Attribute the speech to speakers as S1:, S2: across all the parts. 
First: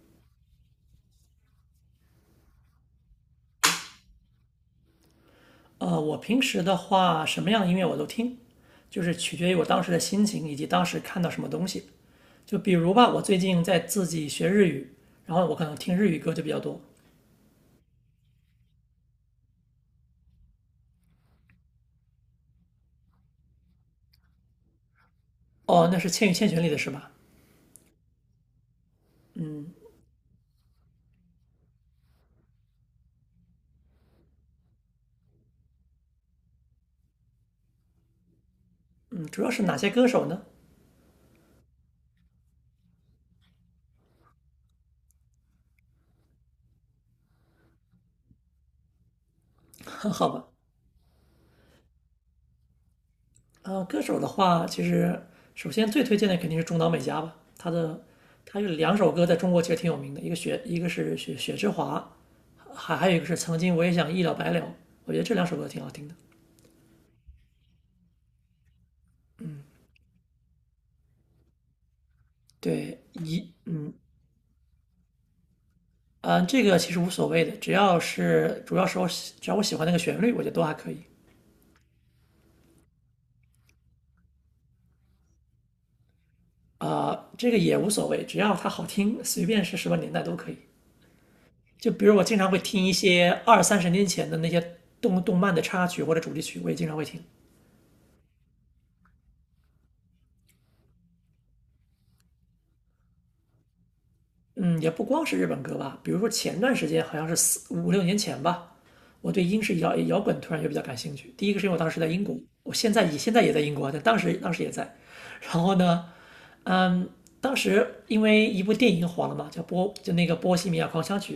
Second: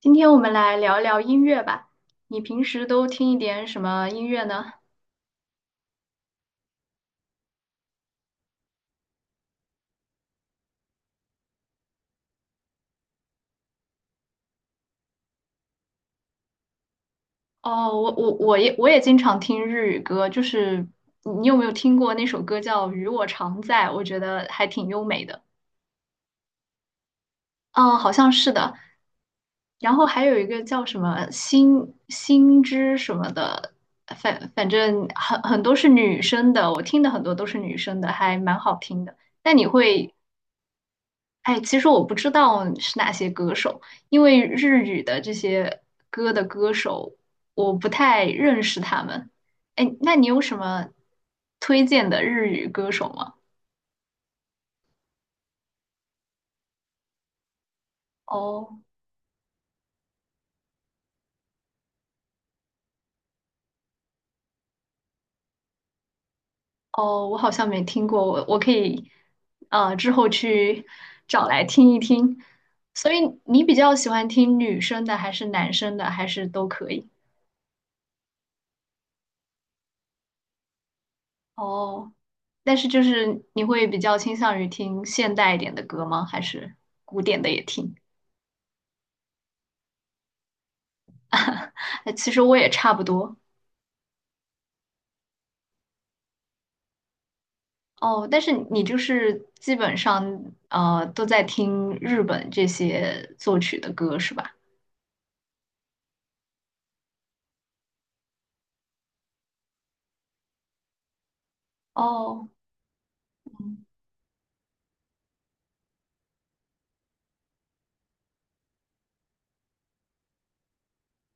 S1: 今天我们来聊聊音乐吧。你平时都听一点什么音乐呢？
S2: 我平时的话，什么样的音乐我都听，就是取决于我当时的心情以及当时看到什么东西。就比如吧，我最近在自己学日语，然后我可能听日语歌就比较多。
S1: 哦，我也经常听日语歌，就是你有没有听过那首歌叫《与我常在》？我觉得还挺优美的。
S2: 哦，那是《千与千寻》里的是吧？
S1: 嗯，好像是的。然后还有一个叫什么心什么的，反正很多是女生的，我听的很多都是女生的，还蛮好听的。
S2: 嗯，主要
S1: 那
S2: 是
S1: 你
S2: 哪些歌
S1: 会
S2: 手呢？
S1: 哎，其实我不知道是哪些歌手，因为日语的这些歌的歌手，我不太认识他们。哎，那你
S2: 好
S1: 有
S2: 吧。
S1: 什么推荐的日语歌手吗？
S2: 歌手的话，其实首先最推荐的肯定是中岛美嘉吧。她有
S1: 哦
S2: 两首歌在中国其实挺有名的，一个雪，一个是雪之华，还有一个是曾经我也想一了百了，我觉得这两首歌挺好听的。
S1: 哦，我好像没听过，我可以之后去找来听一听。
S2: 对。
S1: 所以
S2: 一
S1: 你比
S2: 嗯，
S1: 较喜欢听女生的，还是男生的，还
S2: 嗯，
S1: 是
S2: 这
S1: 都
S2: 个
S1: 可
S2: 其实无
S1: 以？
S2: 所谓的，只要我喜欢那个旋律，我觉得都还可以。
S1: 哦，但是就是你会比较倾向于听现代一点的歌吗？还是
S2: 啊，
S1: 古典
S2: 这
S1: 的
S2: 个
S1: 也
S2: 也无
S1: 听？
S2: 所谓，只要它好听，随便是什么年代都可以。就比
S1: 哎，
S2: 如我
S1: 其
S2: 经
S1: 实
S2: 常
S1: 我
S2: 会
S1: 也
S2: 听一
S1: 差不
S2: 些
S1: 多
S2: 二三十年前的那些动漫的插曲或者主题曲，我也经常会听。
S1: 哦，但是你就是基本上都在听日本这些作曲的歌是吧？
S2: 嗯，也不光是日本歌吧，比如说前段时间好像是四五六年前吧，我对英式摇滚突然就比较感兴趣。第一个是因为我当时在英国，
S1: 哦
S2: 我现在也在英国
S1: 嗯
S2: 啊，但当时也在。然后呢，嗯，当时因为一部电影火了嘛，叫就那个《波西米亚狂想曲》，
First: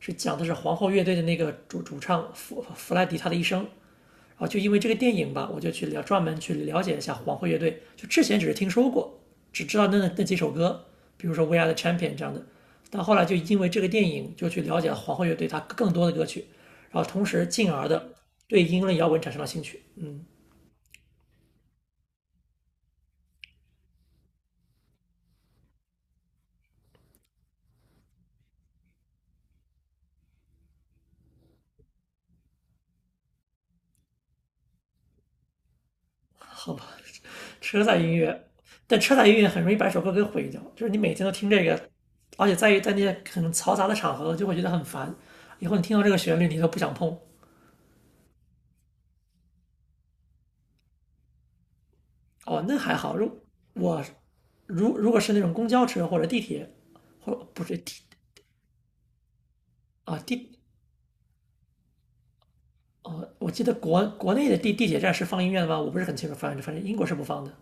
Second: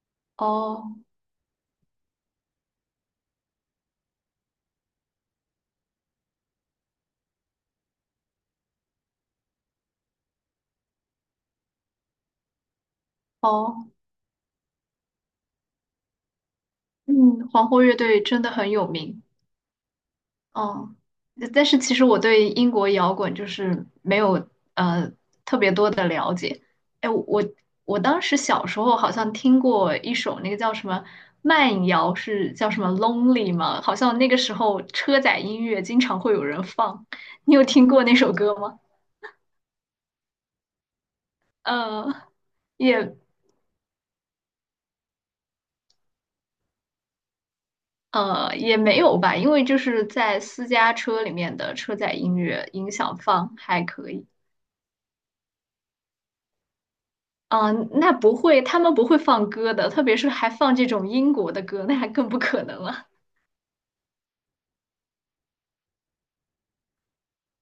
S2: 是讲的是皇后
S1: 哦
S2: 乐队的那个主唱弗莱迪他的一生。然后就因为这个电影吧，我就去了专门去了解一下皇后乐队。就之前只是听说过，只知道那几首歌，比如说《We Are the Champion》这样的。但后来就因为这个
S1: 哦，
S2: 电影，就去了解了皇后乐队它更多的歌曲，然后同时
S1: 嗯，皇
S2: 进
S1: 后
S2: 而
S1: 乐
S2: 的
S1: 队真的
S2: 对
S1: 很
S2: 英
S1: 有
S2: 伦摇滚
S1: 名。
S2: 产生了兴趣。嗯，
S1: 哦，但是其实我对英国摇滚就是没有呃特别多的了解。哎，我当时小时候好像听过一首那个叫什么慢摇，是叫什么 Lonely 吗？好像那个时候车载音乐经常会有人
S2: 很
S1: 放，你有
S2: 车
S1: 听
S2: 载
S1: 过
S2: 音
S1: 那首
S2: 乐，
S1: 歌吗？
S2: 但车载音乐很容易把一首歌给毁掉，就是你每天都听这个，
S1: 呃，
S2: 而且在于在那
S1: 也
S2: 些很嘈杂的场合就会觉得很烦，以后你听到这个旋律你都不想碰。
S1: 也没有吧，因为就是在私家车里面的车载音
S2: 哦，
S1: 乐
S2: 那
S1: 音
S2: 还好。
S1: 响
S2: 如
S1: 放还
S2: 我
S1: 可以。
S2: 如如果是那种公交车或者地铁，或不是
S1: 嗯，
S2: 地
S1: 那不会，他们不会放歌的，特别
S2: 啊
S1: 是还
S2: 地
S1: 放这种英国的歌，那还更不可能了。
S2: 哦，我记得国内的地铁站是放音乐的吗？我不是很清楚，反正英国是不放的。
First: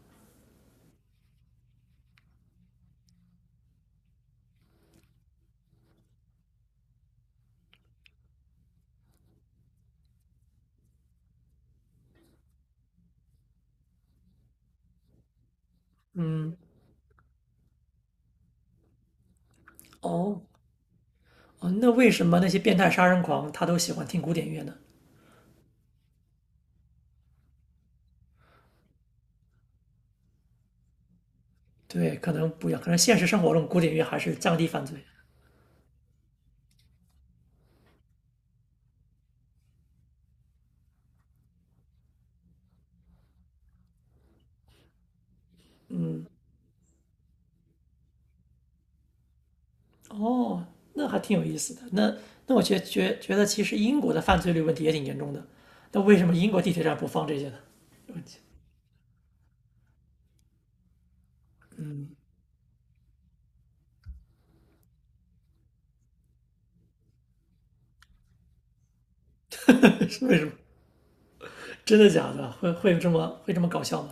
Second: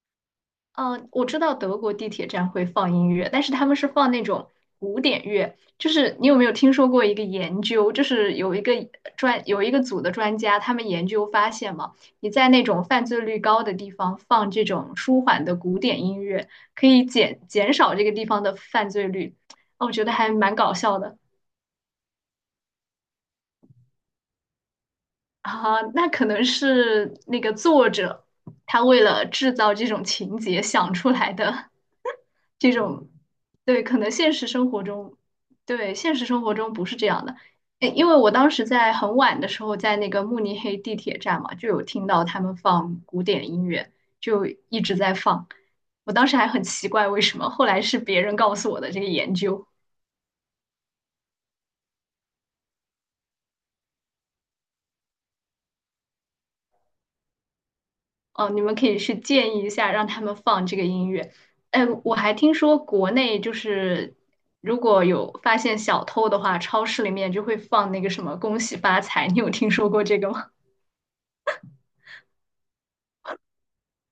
S1: 嗯，我知道德国地铁站会放音乐，但是他们是放那种古典乐。就是你有没有听说过一个研究，就是有一个有一个组的专家，他们研究发现嘛，你在那种犯罪率高的地方放这种舒缓的古典音乐，可以减少这个地方的犯罪率。哦，我觉得还
S2: 哦
S1: 蛮搞笑的。
S2: 哦，那为什么那些变态杀人狂他都喜欢听古典音乐呢？
S1: 啊，那可能是那个作者他为了制造这种情节想出来的
S2: 对，可能 不一
S1: 这
S2: 样，可能
S1: 种，
S2: 现实生活中古
S1: 对，
S2: 典音
S1: 可
S2: 乐
S1: 能
S2: 还
S1: 现
S2: 是
S1: 实
S2: 降低
S1: 生活
S2: 犯罪。
S1: 中，对，现实生活中不是这样的。诶因为我当时在很晚的时候，在那个慕尼黑地铁站嘛，就有听到他们放古典音乐，就一直在放。我当时还很奇怪为什么，后来是别人告诉我的这个研究。
S2: 哦，那还挺有意思的。那那我觉得，其实英国的犯罪率问题也挺严重的。那为什么英国地铁站不放这些呢？
S1: 哦，你们可以去建议一下，让他们放这个音乐。哎，我还听说国内就是如果有发现小偷的话，超市里面就会放那个什么"恭喜发财"，你有听说过 这
S2: 是
S1: 个
S2: 为什
S1: 吗？
S2: 么？真的假的？会有这么搞笑吗？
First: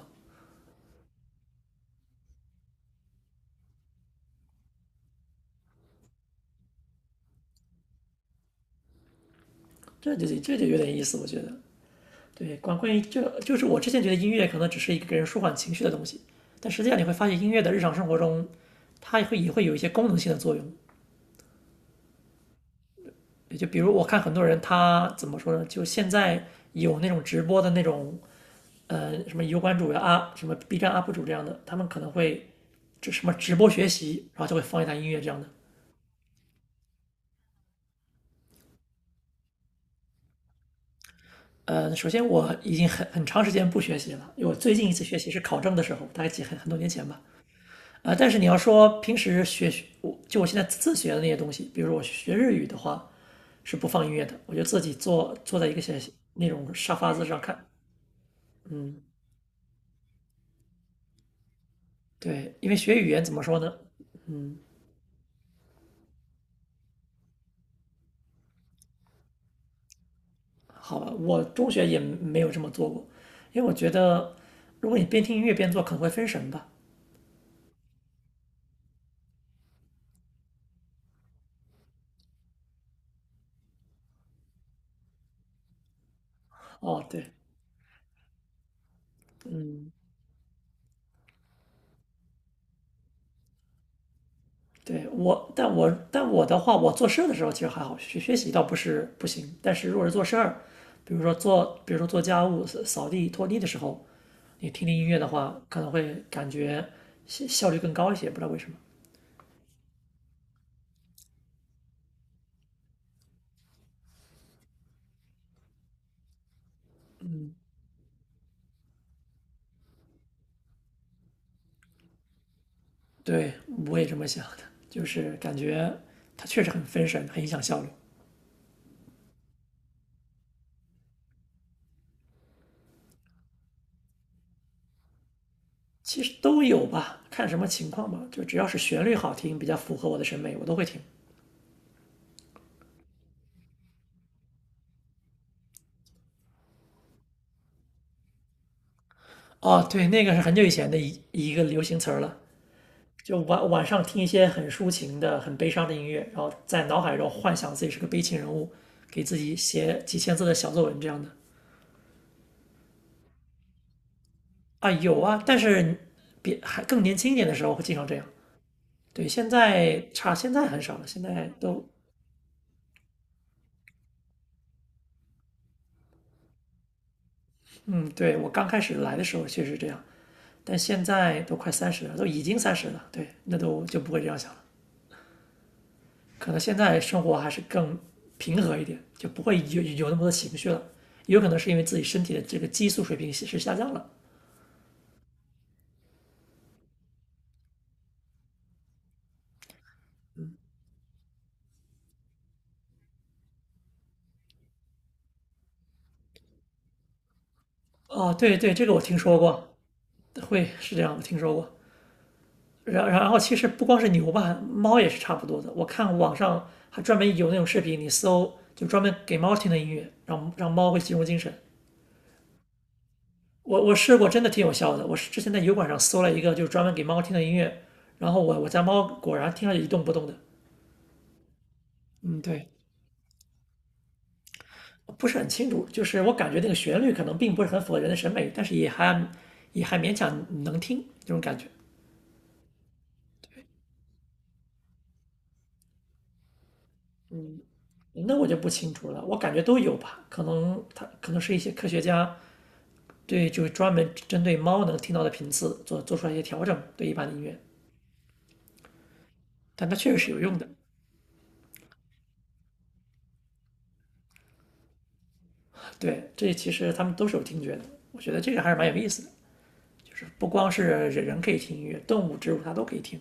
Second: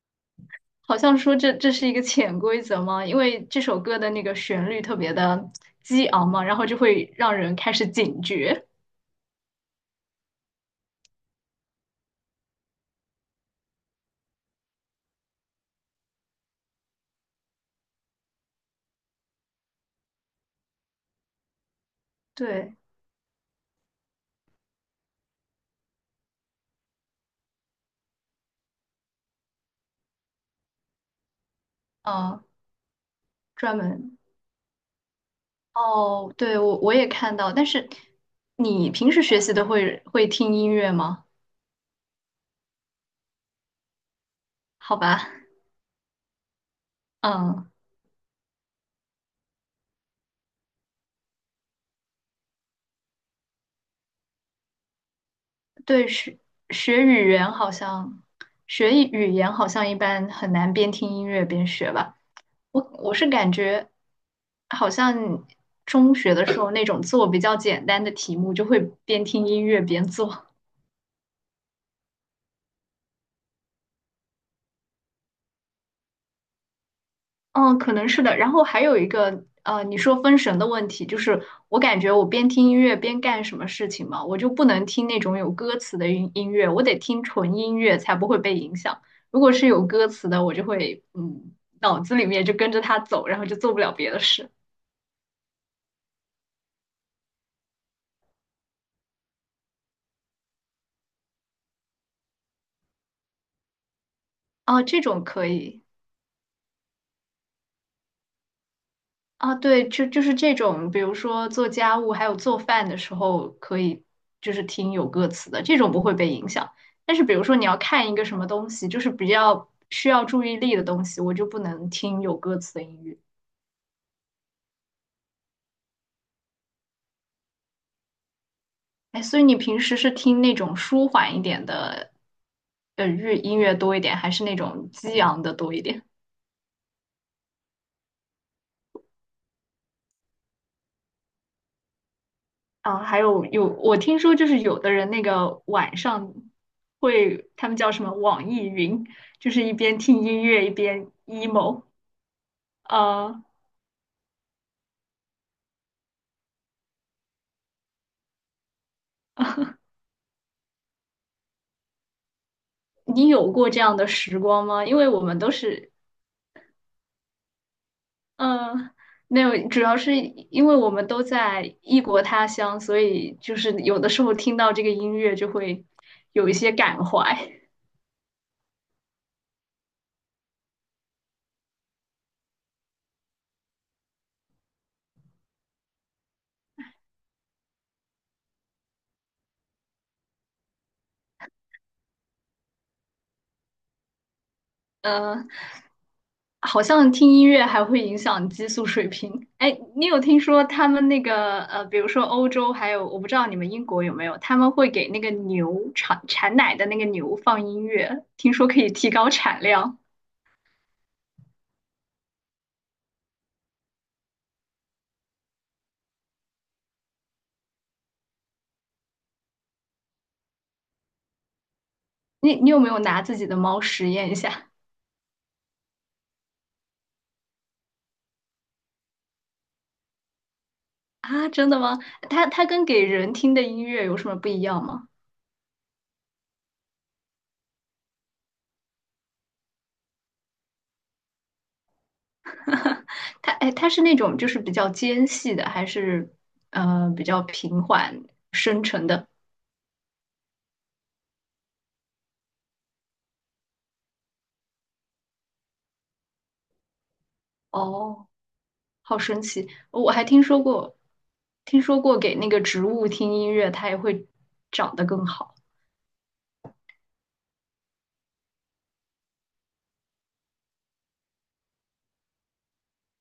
S1: 好像说这是一个潜规则吗？因为这首歌的那个旋律特别的激昂嘛，然后就会让人开始警觉。
S2: 这就有点意思，我觉得。对，关于这就是我之前觉得音乐可能只是一个给人舒缓情绪的东西，但实际上你会发现音乐的日常生活中，它也会有一些功能性的作用。
S1: 对，
S2: 也就比如我看很多人他怎么说呢？就现在有那种直播的那种什么油管主呀啊，什么 B 站 UP 主这样的，他们可能
S1: 嗯，
S2: 会什么直播
S1: 专
S2: 学
S1: 门。
S2: 习，然后就会放一段音乐这样的。
S1: 哦，对，我也看到，但是你平时学习的会听音乐吗？
S2: 首先我已经很长时间不学习了，因为我最近一
S1: 好
S2: 次学
S1: 吧，
S2: 习是考证的时候，大概很多年前吧。
S1: 嗯。
S2: 但是你要说平时学我就我现在自学的那些东西，比如说我学日语的话是不放音乐的，我就自己坐在一个小
S1: 对，
S2: 那种沙
S1: 学
S2: 发子
S1: 语
S2: 上
S1: 言
S2: 看。
S1: 好像
S2: 嗯，
S1: 语言好像一般很难边听音乐边学吧。
S2: 对，因为
S1: 我
S2: 学语
S1: 我
S2: 言
S1: 是
S2: 怎么
S1: 感
S2: 说呢？
S1: 觉好像中学的时候那种做比较简单的题目，就会边听音乐边做。
S2: 好吧，我中学也没有这么做过，因为我觉得如果你边听音乐边做，可能会分神吧。
S1: 嗯，可能是的。然后还有一个，你说分神的问题，就是我感觉我边听音乐边干什么事情嘛，我就不能听那种有歌词的音乐，我得
S2: 哦，
S1: 听
S2: 对
S1: 纯音乐才不会被影响。如果是有歌词的，我就会，脑子里面就跟着它走，然后就做不了别的事。
S2: 对。我的话，我做事儿的时候其实还好，学习倒不是不行，但是如果是做事儿，比如说做家务、扫地、拖地的时候，你
S1: 哦，
S2: 听
S1: 这
S2: 音乐
S1: 种
S2: 的
S1: 可
S2: 话，可
S1: 以。
S2: 能会感觉效率更高一些，不知道为什么。
S1: 啊，对，就是这种，比如说做家务还有做饭的时候，可以就是听有歌词的，这种不会被影响。但是比如说你要看一个什么东西，就是比较需要注意力的东西，我就不能听有歌词的音乐。
S2: 对，我也这么想的，就是感觉它确实很分神，很影响效率。
S1: 哎，所以你平时是听那种舒缓一点的，音乐多一点，还是那种激昂的多一点？
S2: 其实都有吧，看什么情况吧。就只要是旋律好听，比较符合我的审美，我都会听。
S1: 啊，还有，我听说就是有的人那个晚上会，他们叫什么网易云，就是一
S2: 哦，
S1: 边
S2: 对，
S1: 听
S2: 那个是
S1: 音
S2: 很久
S1: 乐
S2: 以
S1: 一
S2: 前的
S1: 边
S2: 一个流
S1: emo。
S2: 行词儿了。就
S1: 啊。
S2: 晚上听一些很抒情的、很悲伤的音乐，然后在脑海中幻想自己是个悲情人物，给自己写几千字的小作文这样的。
S1: 你有过这样的时光吗？
S2: 啊，
S1: 因为
S2: 有
S1: 我们
S2: 啊，
S1: 都
S2: 但
S1: 是，
S2: 是别还更年轻一点的时候会经常这样。
S1: 嗯、
S2: 对，
S1: 那主要是
S2: 现在
S1: 因为
S2: 很
S1: 我
S2: 少了，
S1: 们
S2: 现
S1: 都
S2: 在
S1: 在
S2: 都。
S1: 异国他乡，所以就是有的时候听到这个音乐就会有一些感怀。
S2: 嗯，对，我刚开始来的时候确实这样，但现在都快三十了，都已经三十了，对，那都就不会这样想了。可能现在生活还是更平和一点，就不会有那么多情绪了。也有可能是因为自己身体的这个激素水平是下降了。
S1: 嗯、好像听音乐还会影响激素水平。哎，你有听说他们那个比如说欧洲，还有我不知道你们英国有没有，他们会给那个牛产奶的那个牛放音乐，
S2: 哦，
S1: 听
S2: 对
S1: 说
S2: 对，
S1: 可
S2: 这
S1: 以
S2: 个我
S1: 提
S2: 听
S1: 高
S2: 说
S1: 产
S2: 过，
S1: 量。
S2: 会是这样，我听说过。然后其实不光是牛吧，猫也是差不多的。我看网上还专门有那种视频，你搜就专门给猫听的音乐，让猫会集中精神。
S1: 你有没有拿自己的猫
S2: 我
S1: 实
S2: 试过，
S1: 验一
S2: 真的挺
S1: 下
S2: 有效的。我是之前在油管上搜了一个，就是专门给猫听的音乐，然后我家猫果然听上去一动不动的。
S1: 啊？真的吗？
S2: 嗯，
S1: 它
S2: 对，
S1: 跟给人听的音乐有什么不一样吗？
S2: 不是很清楚，就是我感觉那个旋律可能并不是很符合人的审美，但是也还勉强能听这种感觉。
S1: 它是那种就是比较尖细的，还是比较平缓
S2: 那我就不
S1: 深
S2: 清
S1: 沉
S2: 楚了，
S1: 的？
S2: 我感觉都有吧，可能它可能是一些科学家对就是专门针对猫能听到的频次做出来一些调整，对一般的音乐，
S1: 哦。好神奇！
S2: 但它
S1: 我
S2: 确实
S1: 还
S2: 是有
S1: 听
S2: 用
S1: 说
S2: 的。
S1: 过，听说过给那个植物听音乐，它也会长得更好。
S2: 对，这其实他们都是有听觉的，我觉得这个还是蛮有意思的。就是不光是人人可以听音乐，动物、植物它都可以听。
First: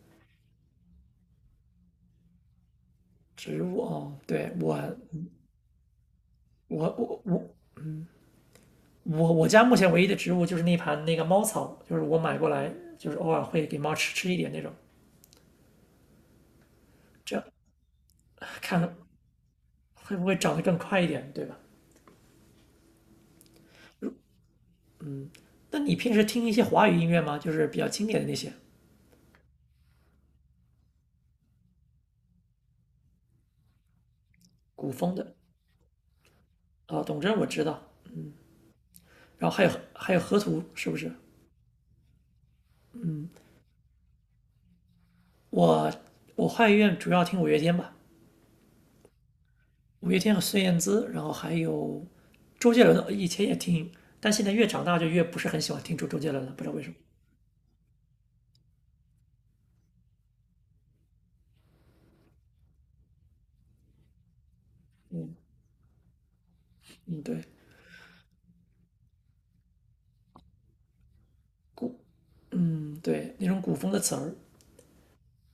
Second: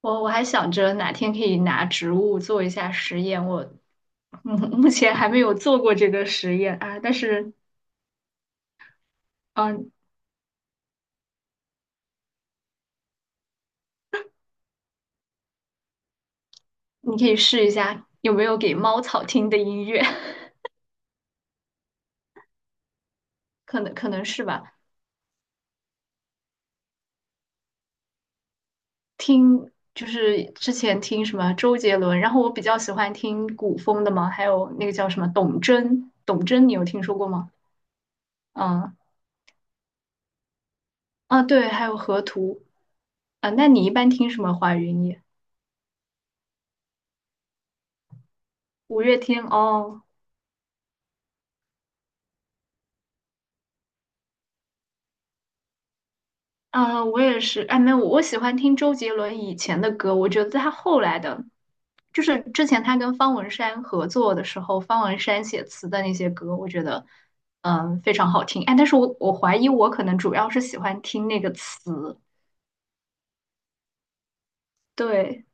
S1: 我还想着哪天可以拿植物做一下实验，
S2: 植
S1: 我
S2: 物哦，对
S1: 嗯
S2: 我，
S1: 目前还没有做过这个实验
S2: 我
S1: 啊，但
S2: 我我
S1: 是
S2: 我家目前
S1: 嗯、
S2: 唯一的植物就是那盘那个猫草，就是我买过来，就是偶尔会给猫吃吃一点那种，
S1: 你可
S2: 这
S1: 以
S2: 样
S1: 试一下有没有给
S2: 看
S1: 猫草听的音乐，
S2: 会 不会长得更快一点，对吧？
S1: 可能是吧。
S2: 那你平时听一些华语音乐吗？就是比较经典的那些
S1: 听就是之前听什么周杰伦，然后我比较喜欢听古风的嘛，还有那
S2: 古
S1: 个叫
S2: 风
S1: 什么
S2: 的
S1: 董贞，董贞你有
S2: 啊。
S1: 听说
S2: 董
S1: 过
S2: 贞我
S1: 吗？
S2: 知道，
S1: 嗯。
S2: 然后还有河图是不是？
S1: 啊，对，还有河图啊。那你一般听什么华语音乐？
S2: 我我华语乐主要听五月天吧，
S1: 五月天哦，
S2: 五月天和孙燕姿，然后还有周杰伦，以前也听，但现在越长大就越不是很喜欢听周杰伦了，不知道为什么。
S1: 啊，我也是。哎，没有，我喜欢听周杰伦以前的歌，我觉得他后来的，就是之前他跟方文山合作的时候，方文
S2: 嗯
S1: 山写词的那些歌，我觉得
S2: 嗯，对，
S1: 嗯非常好听。哎，但是我怀疑我可能主要是喜欢听那个
S2: 古
S1: 词，
S2: 对那种古风的词儿，
S1: 对，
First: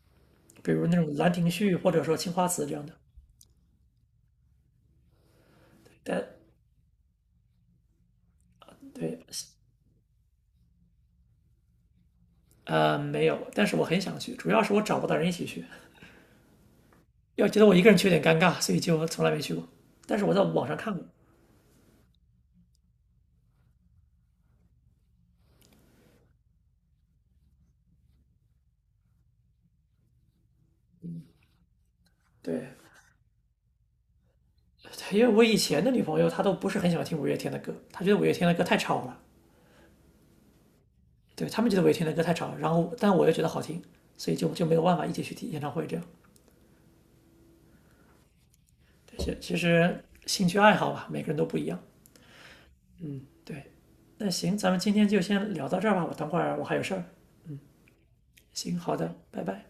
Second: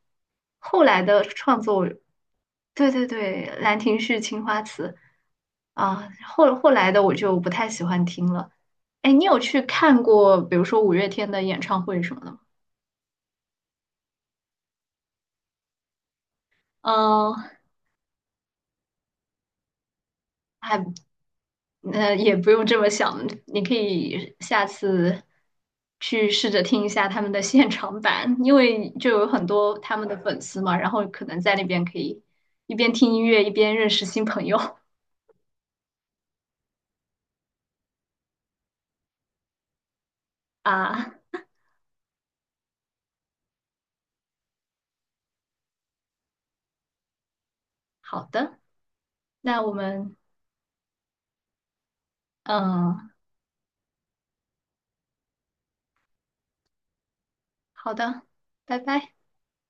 S2: 比
S1: 后
S2: 如那
S1: 来
S2: 种
S1: 的
S2: 《兰亭
S1: 创
S2: 序》
S1: 作
S2: 或者说《青花瓷》这样
S1: 对
S2: 的，
S1: 对对，《兰亭序》《青花瓷》啊，
S2: 但
S1: 后来的我就不太喜欢听了。哎，你有
S2: 对。
S1: 去看过，比如说五月天的演唱会什么的吗？
S2: 没有，但是我很想去，主要是我找不到人一起去，要
S1: 嗯，
S2: 觉得我一个人去有点尴尬，所以就从来没去过。但是我在网上看过，
S1: 还也不用这么想，你可以下次去试着听一下他们的现场版，因为就有很多他们的粉丝嘛，然后可能在那边可以
S2: 对，
S1: 一边听音乐一边认识新朋友
S2: 因为我以前的女朋友她都不是很喜欢听五月天的歌，她觉得五月天的歌太吵了。
S1: 啊。
S2: 对他们觉得我听的歌太吵，然后但我又觉得好听，所以就没有办法一起去听演唱会这样。
S1: 好的，
S2: 其
S1: 那我
S2: 实
S1: 们
S2: 兴趣爱好吧，每个人都不一样。
S1: 嗯，
S2: 对，那行，咱们今天就先聊到这儿吧，我等会儿我还有事儿。
S1: 好的，
S2: 行，
S1: 拜
S2: 好
S1: 拜。
S2: 的，拜拜。